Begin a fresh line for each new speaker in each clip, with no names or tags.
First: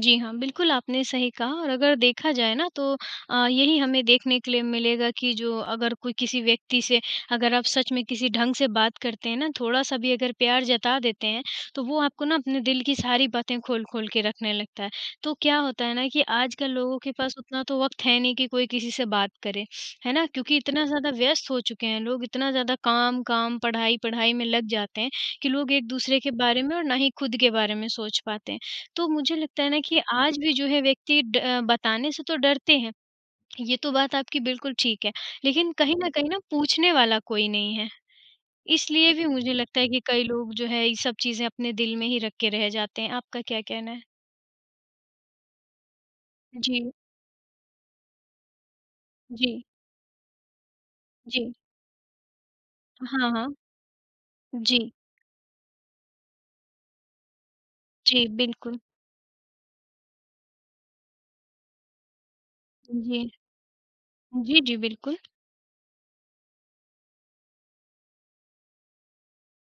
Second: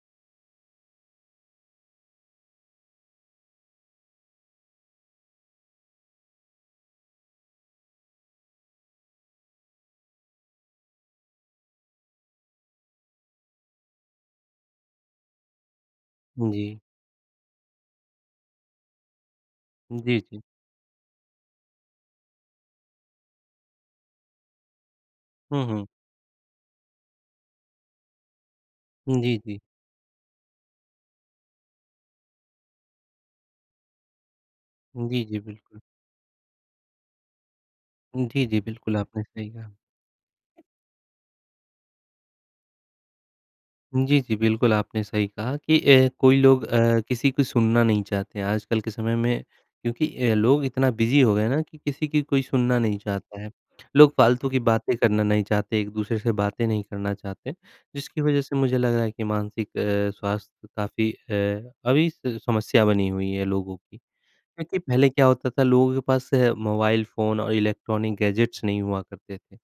जी हाँ, बिल्कुल आपने सही कहा और अगर देखा जाए ना तो अ, यही हमें देखने के लिए मिलेगा कि, जो अगर कोई किसी व्यक्ति से अगर आप सच में किसी ढंग से बात करते हैं ना, थोड़ा-सा भी अगर प्यार जता देते हैं, तो वो आपको ना अपने दिल की सारी बातें खोल-खोल के रखने लगता है। तो क्या होता है ना, कि
उ,
आजकल
जी।
लोगों के पास उतना तो वक़्त है नहीं कि कोई किसी बात करें, है
जी,
ना?
जी।
क्योंकि इतना ज़्यादा व्यस्त हो चुके हैं लोग, इतना ज़्यादा काम-काम, पढ़ाई-पढ़ाई में लग जाते हैं कि
हुँ,
लोग
हुँ।
एक-दूसरे के बारे में और ना ही खुद के बारे में सोच पाते हैं। तो
जी,
मुझे
जी।
लगता है ना कि आज भी जो है व्यक्ति ड बताने से तो डरते हैं, ये तो बात आपकी बिल्कुल ठीक है,
जी, जी,
लेकिन
बिल्कुल।
कहीं न कहीं ना पूछने वाला कोई नहीं है।
जी, जी। बिल्कुल
इसलिए
आपने
भी
सही
मुझे
कहा।
लगता है कि कई लोग जो है, ये सब चीज़ें अपने दिल में ही रख के रह जाते हैं। आपका क्या कहना है?
जी, जी, बिल्कुल आपने सही कहा कि अ, कोई लोग
जी।
अ, किसी को सुनना नहीं चाहते हैं आजकल के समय में,
जी।
क्योंकि अ, लोग इतना बिज़ी हो गए हैं
जी।
ना कि किसी की कोई सुनना नहीं
हाँ,
चाहता है।
हाँ।
लोग फालतू की
जी।
बातें करना नहीं चाहते एक-दूसरे से बातें नहीं करना चाहते, जिसकी
जी,
वज़ह से मुझे
बिल्कुल।
लगा है कि मानसिक अ, स्वास्थ्य काफ़ी अ, अभी स समस्या
उ,
बनी हुई
जी।
है लोगों की।
जी, जी,
क्योंकि पहले
बिल्कुल।
क्या होता था लोगों के पास मोबाइल फ़ोन और इलेक्ट्रॉनिक गैजेट्स नहीं हुआ करते थे,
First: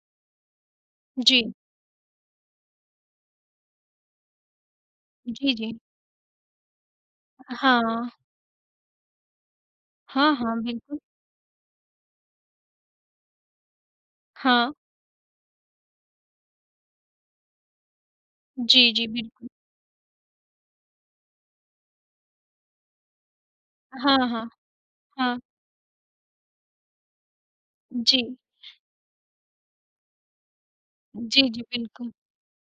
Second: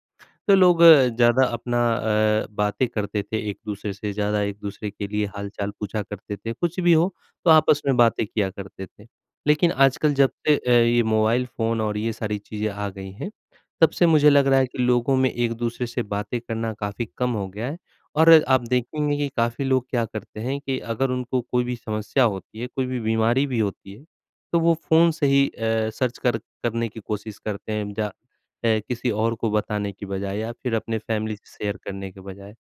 तो लोग ज़्यादा
जी।
अपना अ, बातें करते थे एक-दूसरे से, ज़्यादा एक-दूसरे के लिए
जी,
हाल-चाल
जी।
पूछा करते थे कुछ भी हो तो आपस में
हाँ।
बातें किया करते थे। लेकिन आजकल जब
हाँ,
से
हाँ।
अ,
बिल्कुल।
ये मोबाइल फ़ोन और ये सारी चीज़ें आ गई हैं, तब से मुझे लग रहा है
हाँ।
कि लोगों में एक-दूसरे से बातें करना काफ़ी कम हो गया है। और आप
जी, जी,
देखेंगे कि
बिल्कु
काफ़ी लोग क्या करते हैं कि अगर उनको कोई भी समस्या होती है, कोई भी बीमारी भी होती है,
हाँ, हाँ।
तो वो फ़ोन से
हाँ।
ही अ, सर्च कर करने की कोशिश करते हैं जा
जी।
अ, किसी और को बताने की बजाए या फिर अपने फैमिली
जी,
से
जी।
शेयर करने
बिल्कुल।
के बजाए।